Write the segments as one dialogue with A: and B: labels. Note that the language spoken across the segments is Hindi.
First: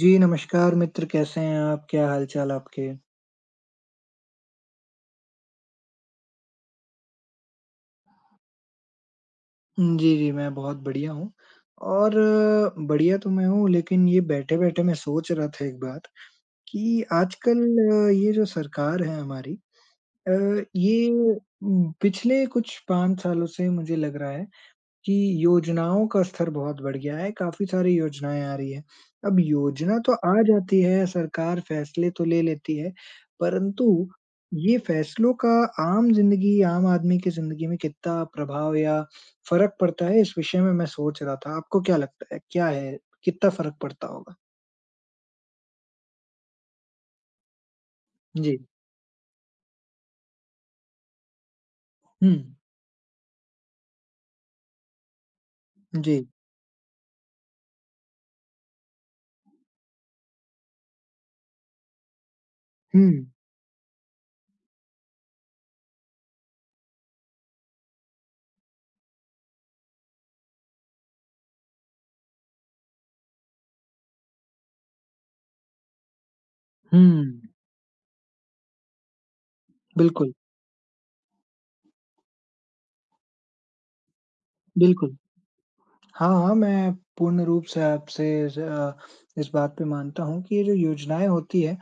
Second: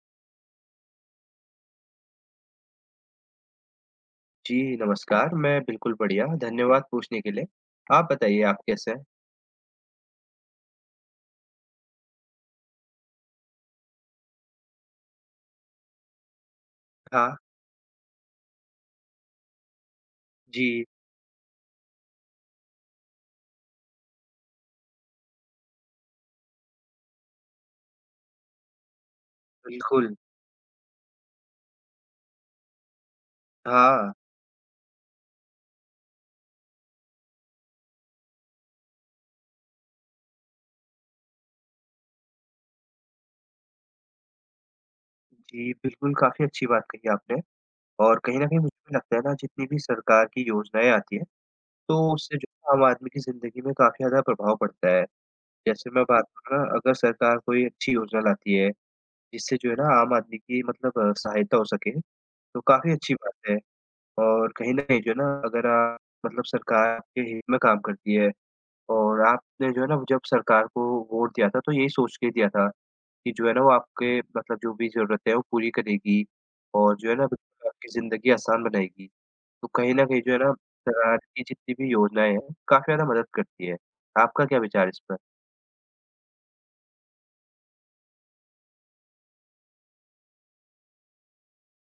A: जी, नमस्कार मित्र, कैसे हैं आप? क्या हाल-चाल आपके?
B: जी, नमस्कार। मैं बिल्कुल बढ़िया, धन्यवाद पूछने के लिए। आप बताइए आप कैसे हैं?
A: जी, जी, मैं बहुत बढ़िया हूँ। और बढ़िया तो मैं हूँ, लेकिन ये बैठे-बैठे मैं सोच रहा था एक बात कि
B: हाँ,
A: आजकल ये जो सरकार है हमारी अ,
B: जी,
A: ये पिछले कुछ 5 सालों से मुझे लग रहा है कि योजनाओं का स्तर बहुत बढ़ गया है, काफ़ी सारी योजनाएँ आ रही हैं। अब योजना तो
B: बिल्कुल।
A: आ जाती है, सरकार फैसले तो ले लेती है, परंतु
B: हाँ,
A: ये फैसलों का आम ज़िंदगी, आम आदमी की ज़िंदगी में कितना प्रभाव या फ़र्क पड़ता है, इस विषय में मैं सोच रहा था। आपको क्या लगता है, क्या है, कितना फ़र्क पड़ता होगा?
B: जी, बिल्कुल काफ़ी अच्छी बात कही आपने और कहीं न
A: जी।
B: कहीं मुझे भी लगता है ना जितनी भी सरकार की योजनाएँ आती हैं, तो
A: हुँ।
B: उससे जो है आम आदमी की ज़िंदगी में काफ़ी ज़्यादा प्रभाव पड़ता है। जैसे मैं
A: जी।
B: बात करूँ ना अगर सरकार कोई अच्छी योजना लाती है, जिससे जो है ना आम आदमी की मतलब सहायता हो सके, तो काफ़ी अच्छी
A: हुँ।
B: बात है और कहीं न कहीं जो है ना अगर आप मतलब सरकार के हित में काम करती है। और आपने जो है ना जब सरकार को वोट दिया था तो यही सोच के दिया था कि जो है ना वो आपके मतलब जो भी ज़रूरतें हैं वो पूरी करेगी और
A: हुँ।
B: जो है ना बिल्कुल आपकी ज़िंदगी आसान बनाएगी। तो कहीं न कहीं जो
A: बिल्कुल,
B: है ना सरकार की जितनी भी योजनाएँ हैं काफ़ी ज़्यादा मदद करती है। आपका क्या विचार है इस पर?
A: बिल्कुल। हाँ, हाँ, मैं पूर्ण रूप से आपसे ज़ अ, इस बात पे मानता हूँ कि ये जो योजनाएँ होती हैं,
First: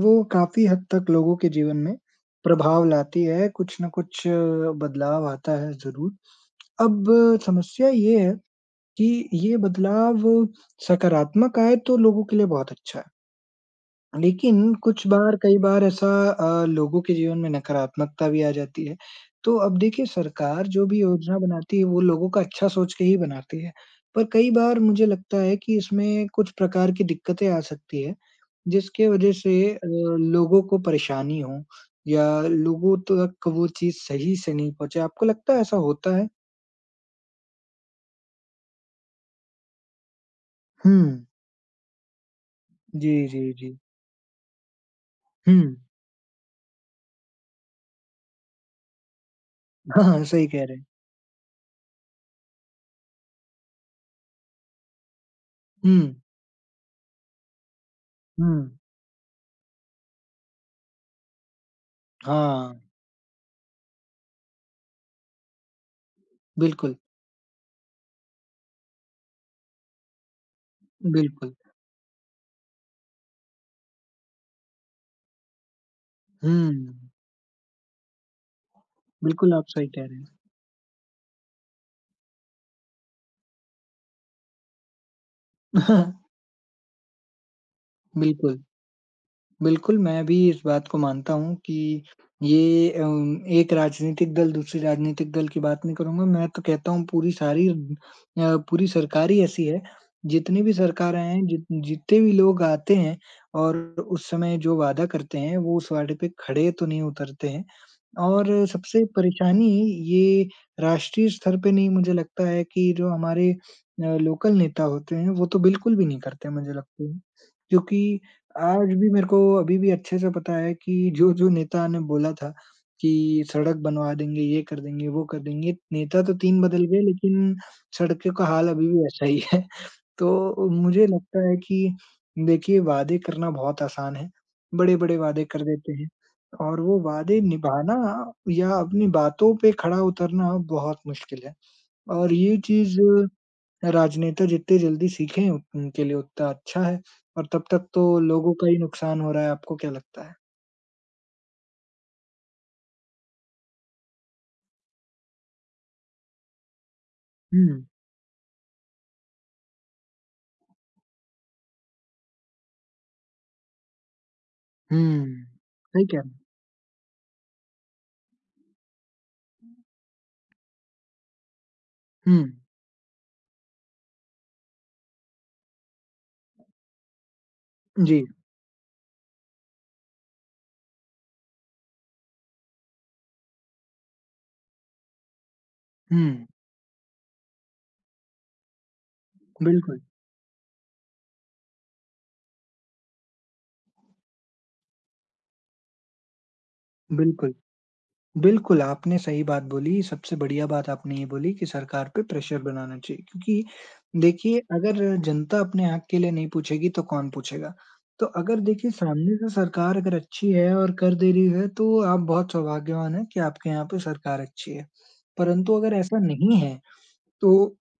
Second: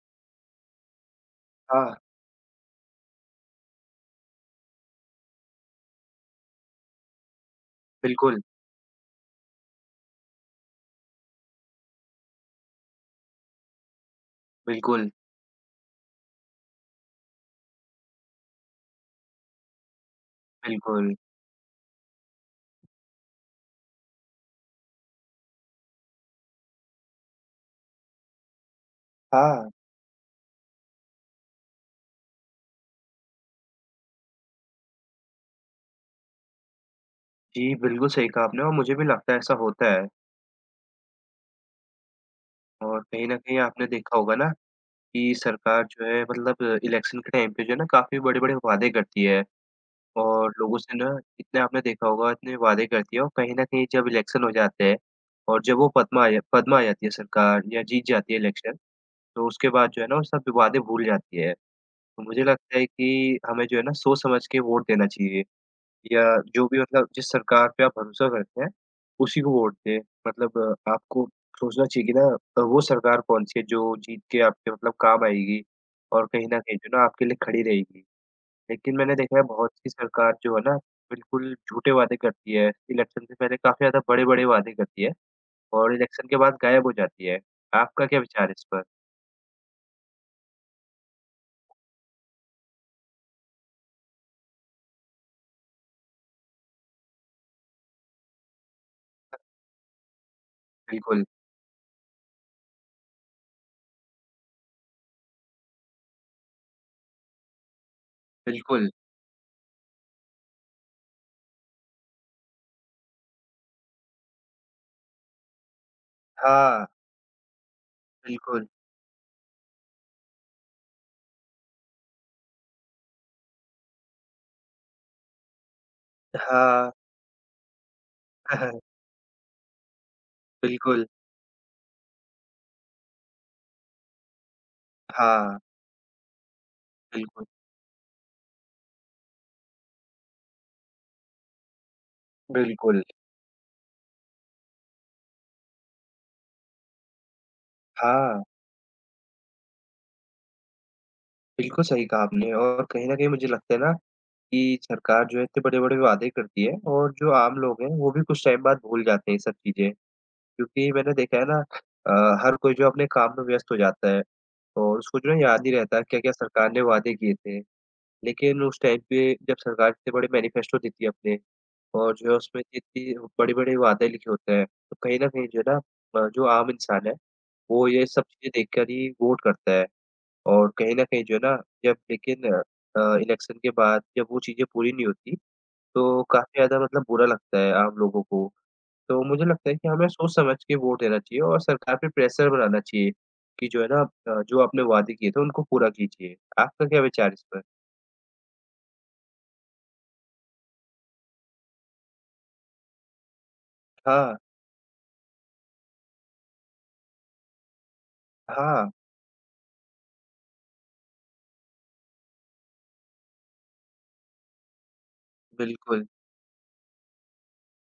A: वो काफ़ी हद तक लोगों के जीवन में
B: हाँ।
A: प्रभाव लाती है, कुछ न कुछ बदलाव आता है ज़रूर। अब समस्या ये है
B: बिल्कुल,
A: कि ये बदलाव सकारात्मक आए तो लोगों के लिए बहुत अच्छा है। लेकिन कुछ
B: बिल्कुल,
A: बार कई बार ऐसा लोगों के जीवन में नकारात्मकता भी आ जाती है। तो अब देखिए सरकार जो भी
B: बिल्कुल।
A: योजना बनाती है वो लोगों का अच्छा सोच के ही बनाती है। पर कई बार मुझे लगता है कि इसमें कुछ प्रकार की दिक्कतें आ सकती है, जिसके वजह से
B: हाँ।
A: लोगों को परेशानी हो या लोगों तक वो चीज़ सही से नहीं पहुँचे। आपको लगता है ऐसा होता है?
B: जी, बिल्कुल सही कहा आपने और मुझे भी लगता है ऐसा होता है
A: हुँ।
B: और
A: जी,
B: कहीं न
A: जी,
B: कहीं
A: जी।
B: आपने देखा होगा ना कि
A: हुँ।
B: सरकार जो है मतलब इलेक्शन के टाइम पे जो है ना काफ़ी बड़े-बड़े वादे करती है।
A: हाँ, हाँ, सही
B: और
A: कह रहे
B: लोगों
A: हैं।
B: से ना इतने आपने देखा होगा इतने वादे करती है और कहीं न कहीं जब इलेक्शन हो जाते हैं और जब वो
A: हुँ,
B: पद्मा आ जाती है सरकार या जीत जाती है इलेक्शन,
A: हुँ।
B: तो उसके बाद जो है ना वो सब वादे भूल जाती है। तो मुझे
A: हाँ,
B: लगता है कि हमें जो है ना सोच समझ के वोट देना चाहिए या जो भी
A: बिल्कुल,
B: मतलब जिस सरकार पे आप भरोसा करते हैं, उसी को वोट दें। मतलब आपको
A: बिल्कुल।
B: सोचना चाहिए कि ना वो सरकार कौन-सी है जो जीत के आपके मतलब काम आएगी और कहीं न कहीं जो
A: हुँ,
B: है ना आपके लिए खड़ी रहेगी। लेकिन मैंने देखा है
A: बिल्कुल आप
B: बहुत
A: सही
B: सी
A: कह रहे हैं।
B: सरकार जो है ना बिल्कुल झूठे वादे करती है। इलेक्शन से पहले काफ़ी ज़्यादा बड़े-बड़े वादे करती है और इलेक्शन के बाद गायब हो जाती है। आपका क्या विचार है
A: बिल्कुल,
B: इस पर?
A: बिल्कुल मैं भी इस बात को मानता हूँ कि ये एक राजनीतिक दल दूसरे राजनीतिक दल की बात नहीं करूँगा, मैं तो कहता हूँ पूरी सरकार ही ऐसी है, जितनी भी सरकार
B: बिल्कुल,
A: हैं, जितने भी लोग आते हैं और उस समय जो वादा करते हैं, वो उस वादे पे खड़े तो नहीं उतरते हैं। और
B: बिल्कुल।
A: सबसे परेशानी ये राष्ट्रीय स्तर पे नहीं मुझे लगता है कि जो हमारे लोकल नेता होते हैं वो तो बिल्कुल भी नहीं करते मुझे
B: हाँ,
A: लगता है। क्योंकि
B: बिल्कुल।
A: आज भी मेरे को अभी भी अच्छे से पता है कि जो-जो नेता ने बोला था कि सड़क बनवा देंगे, ये कर देंगे, वो कर देंगे, नेता तो 3 बदल
B: हाँ।
A: गए लेकिन सड़कों का हाल अभी भी वैसा ही है। तो
B: बिल्कुल।
A: मुझे लगता है कि देखिए वादे करना बहुत आसान है। बड़े-बड़े वादे
B: हाँ,
A: कर देते हैं और वो वादे
B: बिल्कुल,
A: निभाना या अपनी बातों पे खड़ा उतरना बहुत मुश्किल है और ये चीज़
B: बिल्कुल।
A: राजनेता जितने जल्दी सीखें उत उनके लिए उतना अच्छा है और तब तक तो
B: हाँ,
A: लोगों का ही नुकसान हो रहा है। आपको क्या लगता है?
B: बिल्कुल सही कहा आपने और कहीं न कहीं मुझे लगता है ना कि सरकार जो है इतने बड़े-बड़े वादे करती है और जो आम लोग
A: हुँ,
B: हैं वो भी कुछ टाइम बाद भूल जाते हैं ये सब चीज़ें। क्योंकि मैंने देखा है ना हर कोई जो अपने काम में व्यस्त हो जाता है और उसको जो है
A: हुँ,
B: याद नहीं रहता
A: सही कह रहे
B: क्या-क्या
A: हैं।
B: सरकार ने वादे किए थे। लेकिन उस टाइम पे जब सरकार इतने बड़े मैनिफेस्टो देती है अपने और जो
A: हुँ,
B: है उसमें इतनी बड़े-बड़े वादे लिखे होते हैं, तो कहीं न कहीं जो है ना जो आम इंसान है वो ये सब
A: जी,
B: चीज़ें देखकर ही वोट करता है और कहीं न कहीं जो है ना जब लेकिन इलेक्शन के बाद जब वो चीज़ें पूरी नहीं होती, तो
A: हुँ,
B: काफ़ी ज़्यादा मतलब बुरा लगता है आम लोगों को। तो मुझे लगता है कि
A: बिल्कुल,
B: हमें सोच समझ के वोट देना चाहिए और सरकार पे प्रेशर बनाना चाहिए कि जो है ना जो आपने वादे किए थे उनको पूरा कीजिए। आपका क्या विचार इस
A: बिल्कुल।
B: पर?
A: बिल्कुल, आपने सही बात बोली। सबसे बढ़िया बात आपने ये बोली कि सरकार पे प्रेशर बनाना चाहिए क्योंकि
B: हाँ,
A: देखिए अगर जनता अपने हक के लिए नहीं पूछेगी तो कौन पूछेगा? तो अगर देखिए
B: हाँ,
A: सामने से सरकार अगर अच्छी है और कर दे रही है तो आप बहुत सौभाग्यवान हैं कि आपके यहाँ पे सरकार अच्छी है। परंतु अगर
B: बिल्कुल।
A: ऐसा नहीं है तो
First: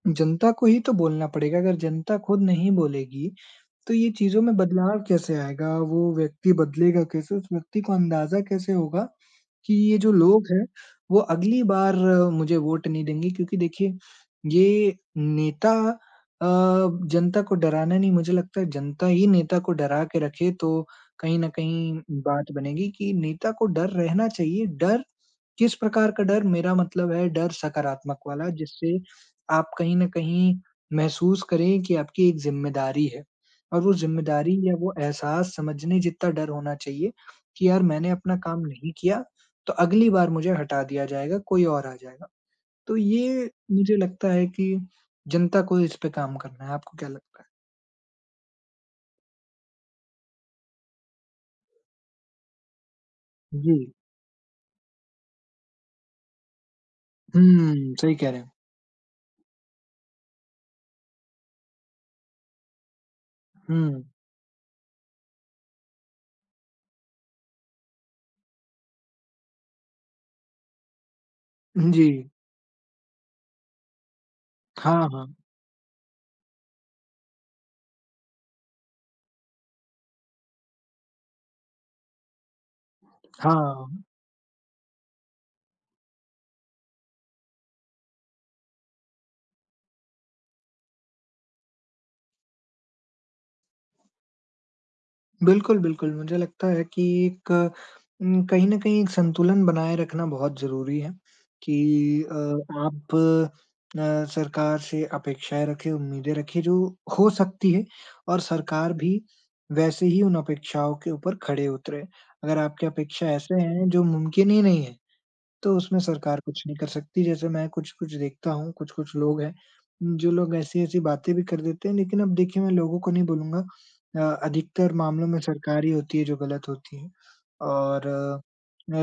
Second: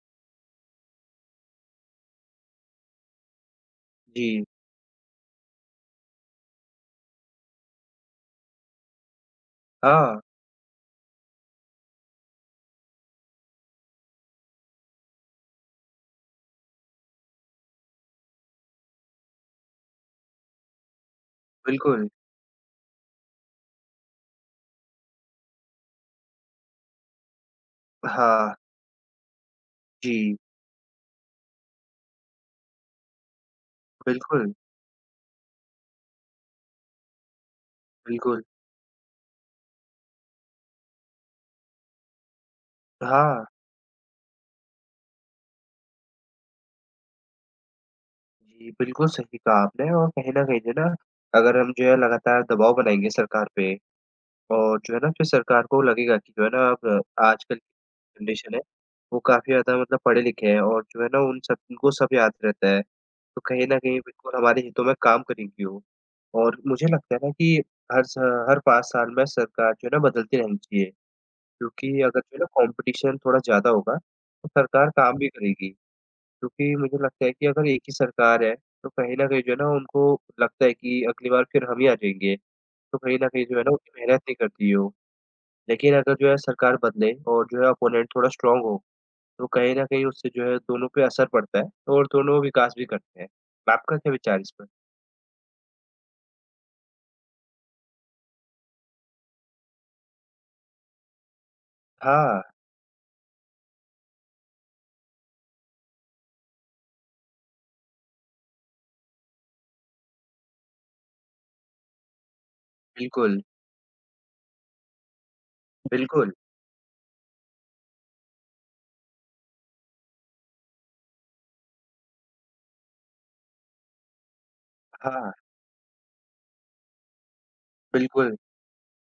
A: जनता को ही तो बोलना पड़ेगा। अगर जनता खुद नहीं बोलेगी तो ये चीज़ों
B: जी,
A: में बदलाव कैसे आएगा? वो व्यक्ति बदलेगा कैसे? उस व्यक्ति को अंदाज़ा कैसे होगा कि ये जो
B: हाँ,
A: लोग हैं, वो अगली बार मुझे वोट नहीं देंगे क्योंकि देखिए, ये नेता अ, जनता को डराना नहीं मुझे लगता है जनता ही नेता को डरा के रखे तो कहीं न कहीं
B: बिल्कुल।
A: बात बनेगी कि नेता को डर रहना चाहिए। डर किस प्रकार का डर? मेरा मतलब है डर सकारात्मक वाला
B: हाँ,
A: जिससे आप कहीं न
B: जी,
A: कहीं महसूस करें कि आपकी एक ज़िम्मेदारी है और वो
B: बिल्कुल,
A: ज़िम्मेदारी या वो एहसास समझने जितना डर होना चाहिए कि यार मैंने अपना
B: बिल्कुल।
A: काम नहीं किया, तो अगली बार मुझे हटा दिया जाएगा, कोई और आ जाएगा। तो ये
B: हाँ,
A: मुझे लगता है कि जनता को इस पे काम करना है। आपको क्या लगता है?
B: जी, बिल्कुल सही कहा आपने और कहीं न कहीं जो है ना अगर हम जो है लगातार दबाव बनाएँगे सरकार पे
A: जी।
B: और जो है ना, फिर सरकार को लगेगा कि जो है ना अब आजकल
A: हुँ, सही
B: की
A: कह रहे हैं।
B: जनरेशन है, वो काफ़ी ज़्यादा मतलब पढ़े-लिखे हैं और जो है ना उन सब उनको सब याद रहता है। तो कहीं न कहीं
A: हुँ।
B: बिल्कुल हमारे हितों में काम करेंगी वो। और मुझे लगता है ना कि हर स हर 5 साल में सरकार जो है ना बदलती रहनी चाहिए, क्योंकि
A: जी।
B: अगर जो है ना कॉम्पिटिशन थोड़ा ज़्यादा होगा, तो सरकार
A: हाँ,
B: काम
A: हाँ।
B: भी करेगी। क्योंकि मुझे लगता है कि अगर एक ही सरकार है, तो कहीं न कहीं जो है ना उनको लगता है कि अगली बार फिर हम ही आ जाएँगे, तो कहीं न कहीं जो है ना
A: हाँ।
B: उनकी मेहनत नहीं करती है वो। लेकिन अगर जो है सरकार बदले और जो है अपोनेंट थोड़ा स्ट्रॉन्ग हो, तो कहीं न कहीं उससे जो है दोनों पे असर पड़ता है और दोनों विकास भी करते हैं। आपका क्या विचार इस पर?
A: बिल्कुल, बिल्कुल। मुझे लगता है कि एक कहीं न कहीं एक संतुलन बनाए रखना बहुत ज़रूरी है कि अ,
B: हाँ,
A: आप सरकार से अपेक्षाएँ रखें, उम्मीदें रखें जो हो सकती है और सरकार भी वैसे ही उन अपेक्षाओं के ऊपर खड़े उतरे। अगर आपकी अपेक्षा
B: बिल्कुल,
A: ऐसे हैं जो मुमकिन ही नहीं है तो उसमें
B: बिल्कुल,
A: सरकार कुछ नहीं कर सकती। जैसे मैं कुछ-कुछ देखता हूँ, कुछ-कुछ लोग हैं, जो लोग ऐसी-ऐसी बातें भी कर देते हैं, लेकिन अब देखिए मैं लोगों को नहीं बोलूँगा अधिकतर मामलों
B: हाँ,
A: में सरकार ही होती है जो गलत होती है। और
B: बिल्कुल,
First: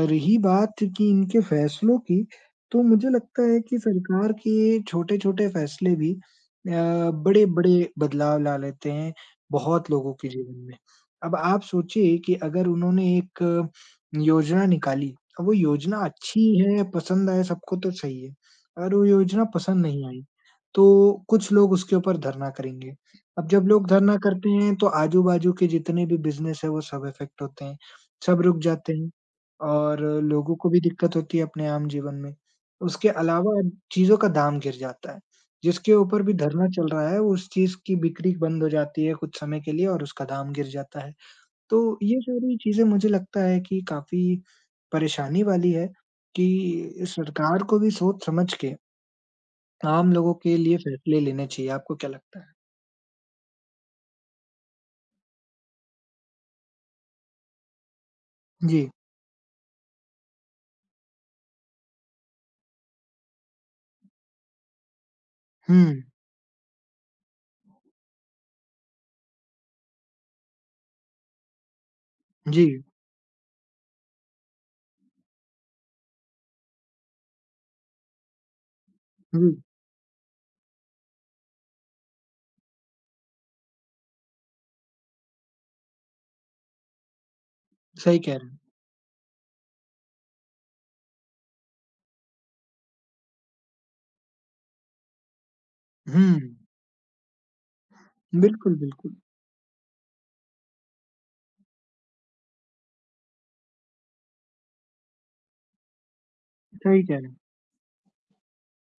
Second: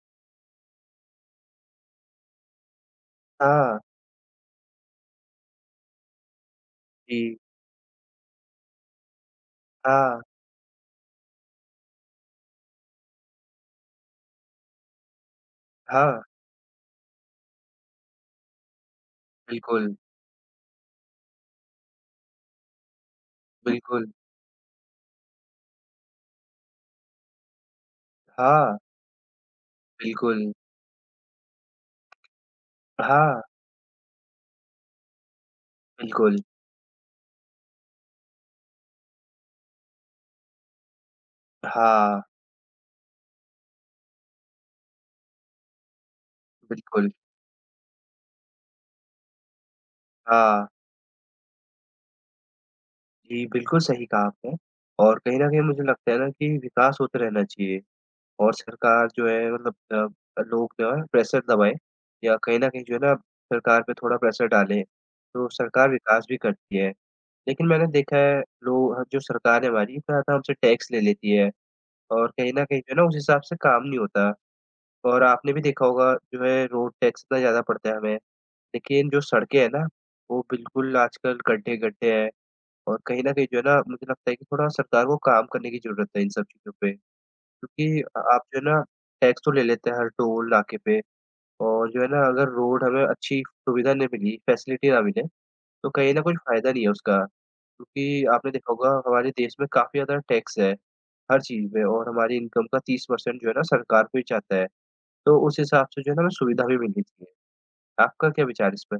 A: रही बात कि इनके फैसलों की, तो मुझे लगता है कि
B: हाँ,
A: सरकार के छोटे-छोटे फैसले भी
B: जी,
A: बड़े-बड़े बदलाव ला लेते हैं बहुत लोगों
B: हाँ,
A: के जीवन में। अब आप सोचिए कि अगर उन्होंने एक योजना निकाली अब वो योजना
B: हाँ,
A: अच्छी है, पसंद आए सबको तो सही है। अगर वो योजना पसंद
B: बिल्कुल,
A: नहीं आई, तो कुछ लोग उसके ऊपर धरना करेंगे। अब जब लोग
B: बिल्कुल,
A: धरना करते हैं तो आजू-बाजू के जितने भी बिज़नेस है वो सब इफ़ेक्ट होते हैं, सब रुक
B: हाँ,
A: जाते हैं और
B: बिल्कुल,
A: लोगों को भी दिक्कत होती है अपने आम जीवन में। उसके
B: हाँ,
A: अलावा चीज़ों का दाम गिर जाता है, जिसके ऊपर भी
B: बिल्कुल,
A: धरना चल रहा है उस चीज़ की बिक्री बंद हो जाती है कुछ समय के लिए और उसका दाम गिर जाता है। तो ये
B: हाँ,
A: सारी चीज़ें मुझे लगता है कि काफ़ी परेशानी वाली है कि
B: बिल्कुल,
A: सरकार को भी सोच-समझ के आम लोगों के
B: हाँ।
A: लिए फैसले लेने चाहिए। आपको क्या लगता है?
B: जी, बिल्कुल सही कहा आपने और कहीं न कहीं मुझे लगता है ना कि विकास होते रहना चाहिए। और
A: जी।
B: सरकार जो है मतलब लोग जो है प्रेशर दबाएँ या कहीं न कहीं जो है ना सरकार पे थोड़ा प्रेशर डाले, तो
A: हुँ।
B: सरकार विकास भी करती है। लेकिन मैंने देखा है लोग जो सरकार है हमारी इतना-इतना हमसे टैक्स ले लेती है और कहीं न
A: जी,
B: कहीं जो है ना उस हिसाब से काम नहीं होता। और आपने भी देखा होगा जो है रोड टैक्स इतना ज़्यादा पड़ता है हमें, लेकिन जो
A: हुँ।
B: सड़कें हैं ना वो बिल्कुल आजकल गड्ढे-गड्ढे हैं और कहीं न कहीं जो है ना मुझे लगता है कि थोड़ा सरकार को काम करने की ज़रूरत है इन सब चीज़ों पे। क्योंकि
A: सही कह
B: आप
A: रहे हैं।
B: जो है ना टैक्स तो ले लेते हैं हर टोल नाके पे और जो है ना अगर रोड हमें अच्छी सुविधा नहीं मिली, फैसिलिटी ना मिले, तो कहीं
A: हुँ।
B: न कुछ फ़ायदा नहीं है उसका। क्योंकि आपने देखा
A: बिल्कुल,
B: होगा
A: बिल्कुल।
B: हमारे देश में काफ़ी ज़्यादा टैक्स है, हर चीज़ में और हमारी इनकम का 30% जो है ना सरकार को ही जाता है। तो उस हिसाब से जो है ना हमें सुविधा भी मिलनी
A: सही कह रहे
B: चाहिए।
A: हैं।
B: आपका क्या विचार है इस पर?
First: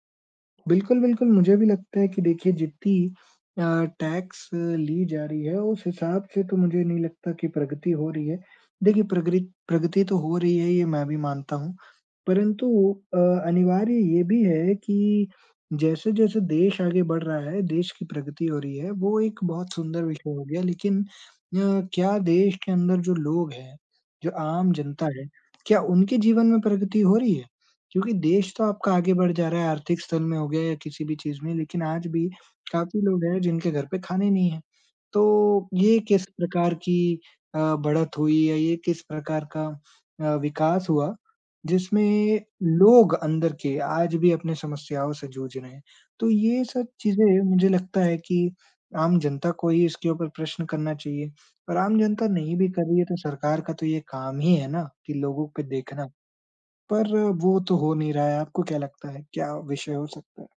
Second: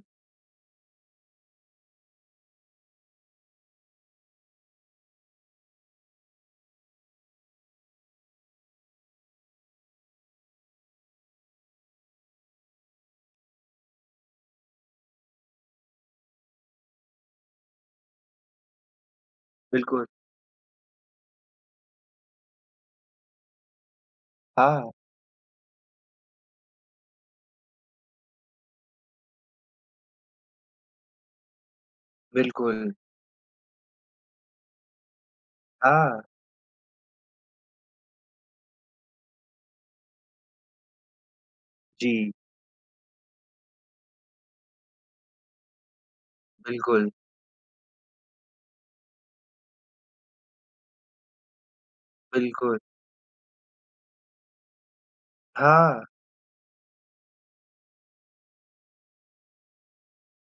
A: बिल्कुल, बिल्कुल मुझे भी लगता है कि देखिए जितनी अ, टैक्स ली जा रही है उस हिसाब से तो मुझे नहीं लगता कि प्रगति हो रही है। देखिए प्रगरि प्रगति तो हो रही है ये मैं भी मानता हूँ। परंतु अ, अनिवार्य ये भी है कि जैसे-जैसे देश आगे बढ़ रहा है, देश की प्रगति हो रही है, वो एक बहुत सुंदर
B: बिल्कुल,
A: विषय हो गया लेकिन क्या देश के अंदर जो लोग हैं, जो आम
B: हाँ,
A: जनता है, क्या उनके जीवन में प्रगति हो रही है? क्योंकि देश तो आपका आगे बढ़ जा रहा है, आर्थिक स्तर में हो गया या किसी भी चीज़ में, लेकिन आज भी
B: बिल्कुल,
A: काफ़ी लोग हैं जिनके घर पे खाने नहीं है। तो ये
B: हाँ,
A: किस प्रकार की बढ़त हुई या ये किस प्रकार का विकास हुआ
B: जी,
A: जिसमें लोग अंदर के आज भी अपनी समस्याओं से जूझ रहे हैं। तो ये सब
B: बिल्कुल,
A: चीज़ें मुझे लगता है कि आम जनता को ही इसके ऊपर प्रश्न करना चाहिए और आम जनता नहीं भी
B: बिल्कुल,
A: कर रही है तो सरकार का तो ये काम ही है ना कि लोगों पे
B: हाँ।
A: देखना, पर वो तो हो नहीं रहा है। आपको क्या लगता है, क्या विषय हो सकता है?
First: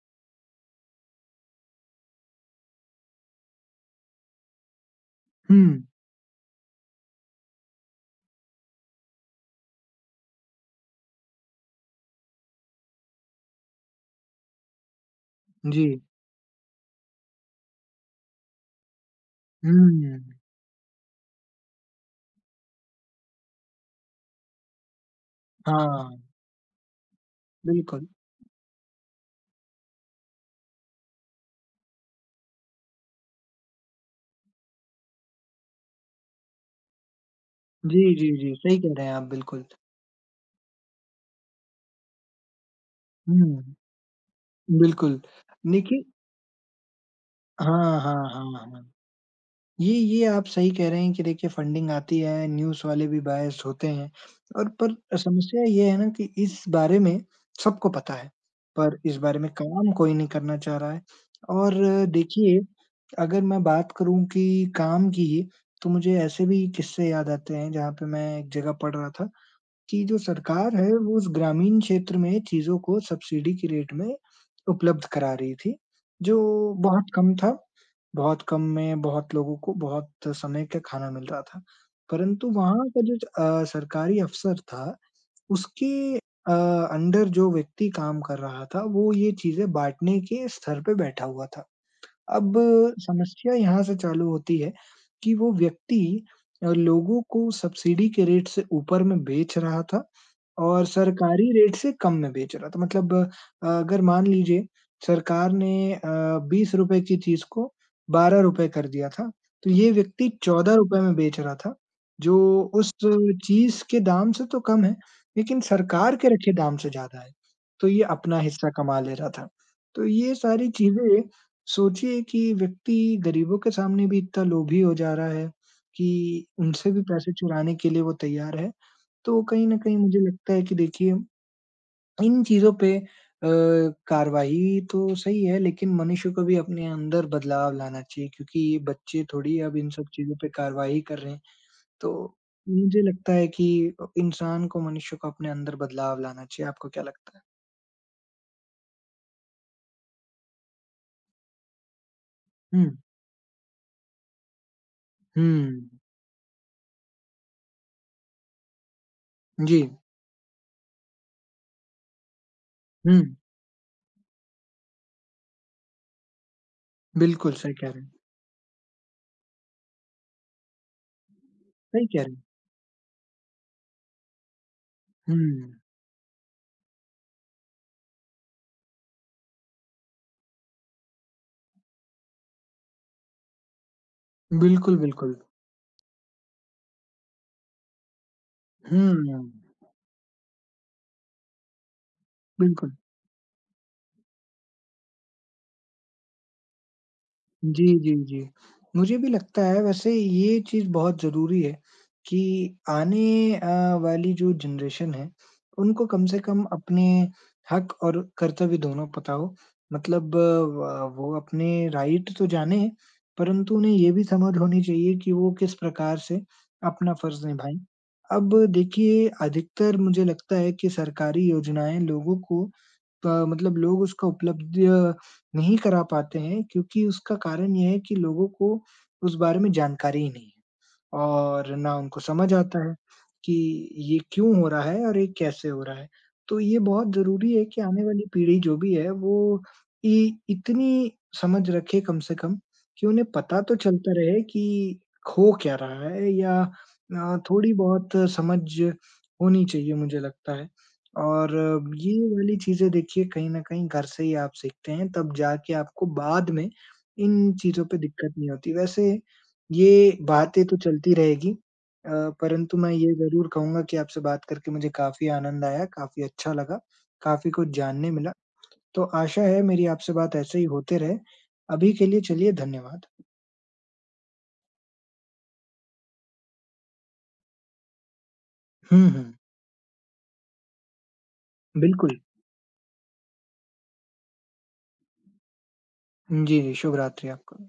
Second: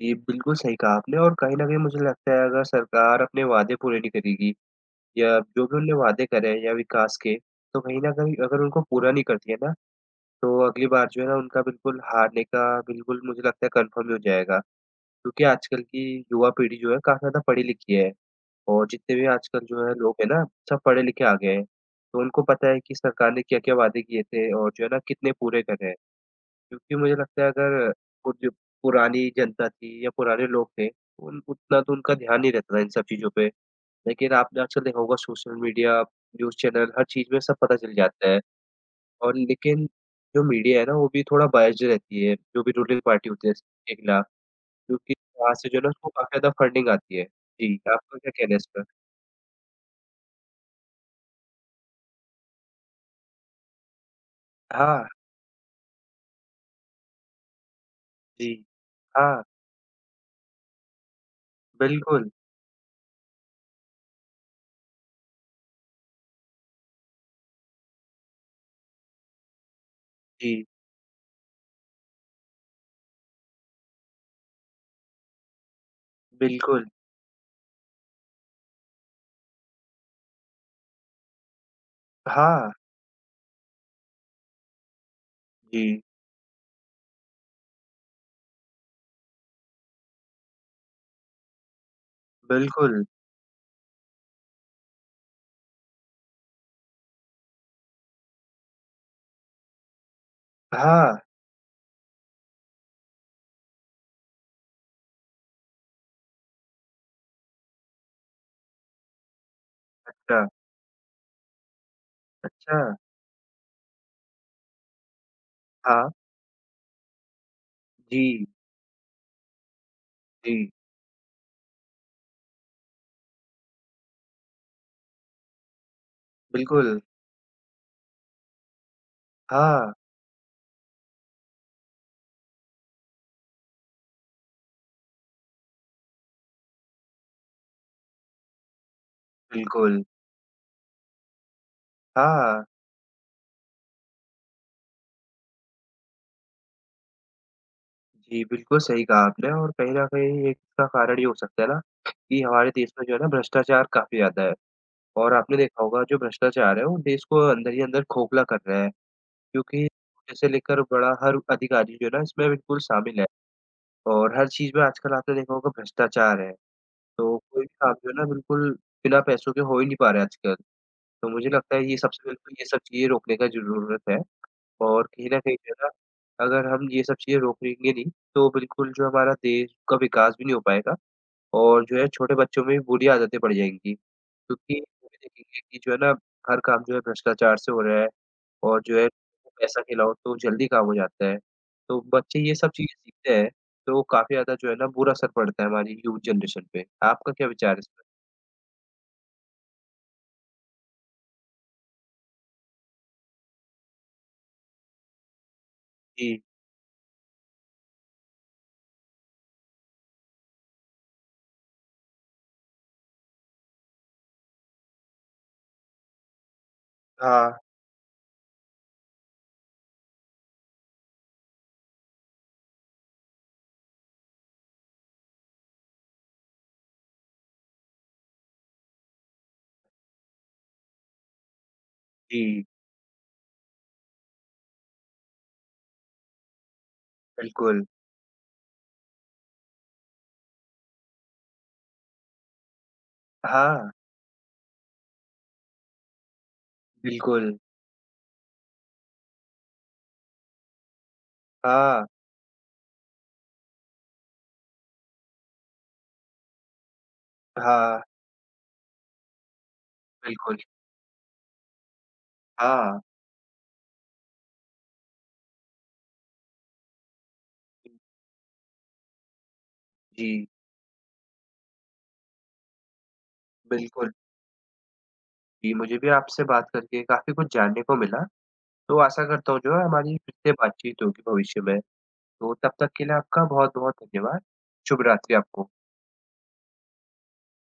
B: जी, बिल्कुल सही कहा आपने और कहीं न कहीं मुझे लगता है अगर सरकार अपने वादे पूरे नहीं करेगी या जो भी
A: हुँ,
B: उनने वादे करे हैं या विकास के, तो कहीं न कहीं अगर उनको पूरा नहीं करती है ना, तो अगली बार जो है ना उनका बिल्कुल हारने का बिल्कुल मुझे लगता है कन्फर्म ही हो जाएगा। क्योंकि आजकल
A: जी।
B: की युवा पीढ़ी जो है काफ़ी ज़्यादा पढ़ी लिखी है और जितने भी आजकल जो है लोग
A: हुँ,
B: हैं ना, सब पढ़े लिखे आ गए हैं। तो उनको पता है कि सरकार ने क्या-क्या वादे किए थे और जो है ना कितने पूरे करे हैं।
A: हाँ,
B: क्योंकि मुझे लगता है अगर
A: बिल्कुल।
B: वो जो पुरानी जनता थी या पुराने लोग थे, उन उतना तो उनका ध्यान नहीं रहता था इन सब चीज़ों पे। लेकिन आपने आजकल देखा होगा सोशल मीडिया, न्यूज़ चैनल हर चीज़ में सब पता चल
A: जी, जी,
B: जाता है।
A: जी, सही कह रहे हैं आप
B: और
A: बिल्कुल।
B: लेकिन जो मीडिया है ना वो भी थोड़ा बायस्ड रहती है, जो भी रूलिंग पार्टी होती है
A: हुँ,
B: इसके खिलाफ, क्योंकि
A: बिल्कुल।
B: वहाँ से जो है ना
A: देखिए
B: उसको काफ़ी ज़्यादा फंडिंग आती है। जी,
A: हाँ, हाँ,
B: आपका क्या कहना है इस
A: हाँ,
B: पर?
A: हाँ। ये आप सही कह रहे हैं कि देखिए फंडिंग आती है, न्यूज़ वाले भी बायस्ड होते हैं और पर
B: हाँ,
A: समस्या ये है ना कि इस बारे में सबको पता है,
B: जी।
A: पर इस बारे
B: हाँ,
A: में काम कोई नहीं करना चाह रहा है और
B: बिल्कुल।
A: देखिए, अगर मैं बात करूँ कि काम की तो मुझे ऐसे भी किस्से याद आते हैं जहाँ पे मैं एक जगह पढ़ रहा था कि जो
B: जी,
A: सरकार है वो उस ग्रामीण क्षेत्र में चीज़ों को सब्सिडी के रेट में उपलब्ध करा रही थी, जो
B: बिल्कुल।
A: बहुत कम था। बहुत कम में बहुत लोगों को बहुत समय का खाना मिल रहा था। परंतु
B: हाँ,
A: वहाँ का जो सरकारी अफ़सर था,
B: जी,
A: उसके अ, अंडर जो व्यक्ति काम कर रहा था, वो ये चीज़ें बाँटने के स्तर पे बैठा हुआ था। अब
B: बिल्कुल।
A: समस्या यहाँ से चालू होती है कि वो व्यक्ति लोगों को सब्सिडी के रेट से ऊपर में बेच रहा था और
B: हाँ,
A: सरकारी रेट से कम में बेच रहा था। मतलब अगर मान लीजिए सरकार ने ₹20 की चीज़ को ₹12 कर दिया था, तो ये व्यक्ति
B: अच्छा,
A: ₹14 में बेच रहा था, जो
B: अच्छा,
A: उस चीज़ के दाम से तो कम है, लेकिन
B: हाँ।
A: सरकार के रखे दाम से ज़्यादा है। तो ये अपना
B: जी,
A: हिस्सा कमा ले रहा था। तो ये सारी
B: जी,
A: चीज़ें सोचिए कि व्यक्ति गरीबों के सामने भी इतना लोभी हो जा रहा है कि उनसे
B: बिल्कुल।
A: भी पैसे चुराने के लिए वो तैयार है। तो कहीं न
B: हाँ,
A: कहीं मुझे लगता है कि देखिए इन चीज़ों पे कार्रवाई तो सही है लेकिन मनुष्य को भी अपने अंदर बदलाव लाना चाहिए क्योंकि ये बच्चे थोड़ी अब इन
B: बिल्कुल।
A: सब चीज़ों पे कार्रवाई कर रहे हैं। तो
B: हाँ,
A: मुझे लगता है कि इंसान को मनुष्य को अपने अंदर बदलाव लाना चाहिए। आपको क्या लगता है?
B: जी, बिल्कुल सही कहा आपने और कहीं न कहीं इसका कारण ये हो सकता है ना कि हमारे
A: हुँ,
B: देश में जो है ना भ्रष्टाचार काफ़ी ज़्यादा है और
A: हुँ।
B: आपने देखा होगा जो भ्रष्टाचार है वो देश को अंदर ही अंदर खोखला कर रहा है
A: जी,
B: क्योंकि छोटे से लेकर बड़ा हर अधिकारी जो है ना इसमें बिल्कुल
A: हुँ।
B: शामिल है और हर चीज़ में आजकल आपने देखा होगा भ्रष्टाचार है। तो
A: बिल्कुल
B: कोई भी
A: सही कह
B: काम
A: रहे हैं,
B: जो है ना बिल्कुल बिना पैसों के हो ही नहीं पा रहा है आजकल। तो मुझे लगता है ये
A: सही
B: सबसे
A: कह रहे
B: पहले
A: हैं।
B: तो ये सब चीज़ें रोकने का ज़रूरत है। और कहीं
A: हुँ,
B: न कहीं जो है ना, अगर हम ये सब चीज़ें रोकेंगे नहीं, तो बिल्कुल जो हमारा देश का विकास भी नहीं हो पाएगा और जो है छोटे बच्चों में भी बुरी आदतें पड़ जाएँगी। क्योंकि
A: बिल्कुल,
B: वो भी
A: बिल्कुल।
B: देखेंगे कि जो है ना, हर काम जो है भ्रष्टाचार से हो रहा है और जो है
A: हुँ,
B: पैसा खिलाओ तो जल्दी काम हो जाता है। तो बच्चे ये सब
A: बिल्कुल।
B: चीज़ें सीखते हैं, तो काफ़ी ज़्यादा जो है ना बुरा असर पड़ता है हमारी यूथ जनरेशन पे। आपका क्या विचार है
A: जी,
B: इस पर?
A: जी, जी। मुझे भी लगता है वैसे ये चीज़ बहुत ज़रूरी है कि आने वाली जो जनरेशन है, उनको कम से
B: जी,
A: कम अपने हक और कर्तव्य दोनों पता हो। मतलब व वो अपने राइट तो जाने, परंतु उन्हें ये भी समझ होनी चाहिए कि वो किस प्रकार से अपना फ़र्ज़
B: हाँ,
A: निभाएँ। अब देखिए अधिकतर मुझे लगता है कि सरकारी योजनाएँ लोगों को प मतलब लोग उसका उपलब्ध नहीं करा पाते हैं क्योंकि उसका कारण ये है कि लोगों को उस बारे में जानकारी ही नहीं है। और ना उनको समझ
B: जी,
A: आता है कि ये क्यों हो रहा है और ये कैसे हो रहा है। तो ये बहुत ज़रूरी है कि
B: बिल्कुल।
A: आने वाली पीढ़ी जो भी है वो इ इतनी समझ रखे कम से कम कि उन्हें पता तो
B: हाँ,
A: चलता रहे कि हो क्या रहा है या
B: बिल्कुल।
A: थोड़ी-बहुत समझ होनी चाहिए मुझे लगता है। और
B: हाँ,
A: ये वाली चीज़ें देखिए कहीं न कहीं घर से ही आप सीखते हैं तब जाके आपको बाद में इन चीज़ों पे
B: हाँ,
A: दिक्कत नहीं होती। वैसे ये
B: बिल्कुल।
A: बातें तो चलती रहेगी अ, परंतु मैं
B: हाँ।
A: ये ज़रूर कहूँगा कि आपसे बात करके मुझे काफ़ी आनंद आया, काफ़ी अच्छा लगा, काफ़ी कुछ जानने मिला। तो आशा है मेरी आपसे बात
B: जी,
A: ऐसे ही होते रहे। अभी के लिए चलिए धन्यवाद।
B: बिल्कुल। जी, मुझे भी आपसे बात करके काफ़ी कुछ जानने को मिला, तो
A: हुँ,
B: आशा
A: हुँ।
B: करता हूँ जो है हमारी फिर से बातचीत होगी भविष्य में।
A: बिल्कुल।
B: तो तब तक के लिए आपका बहुत-बहुत धन्यवाद। शुभ रात्रि आपको।
A: जी, जी, शुभ रात्रि आपको।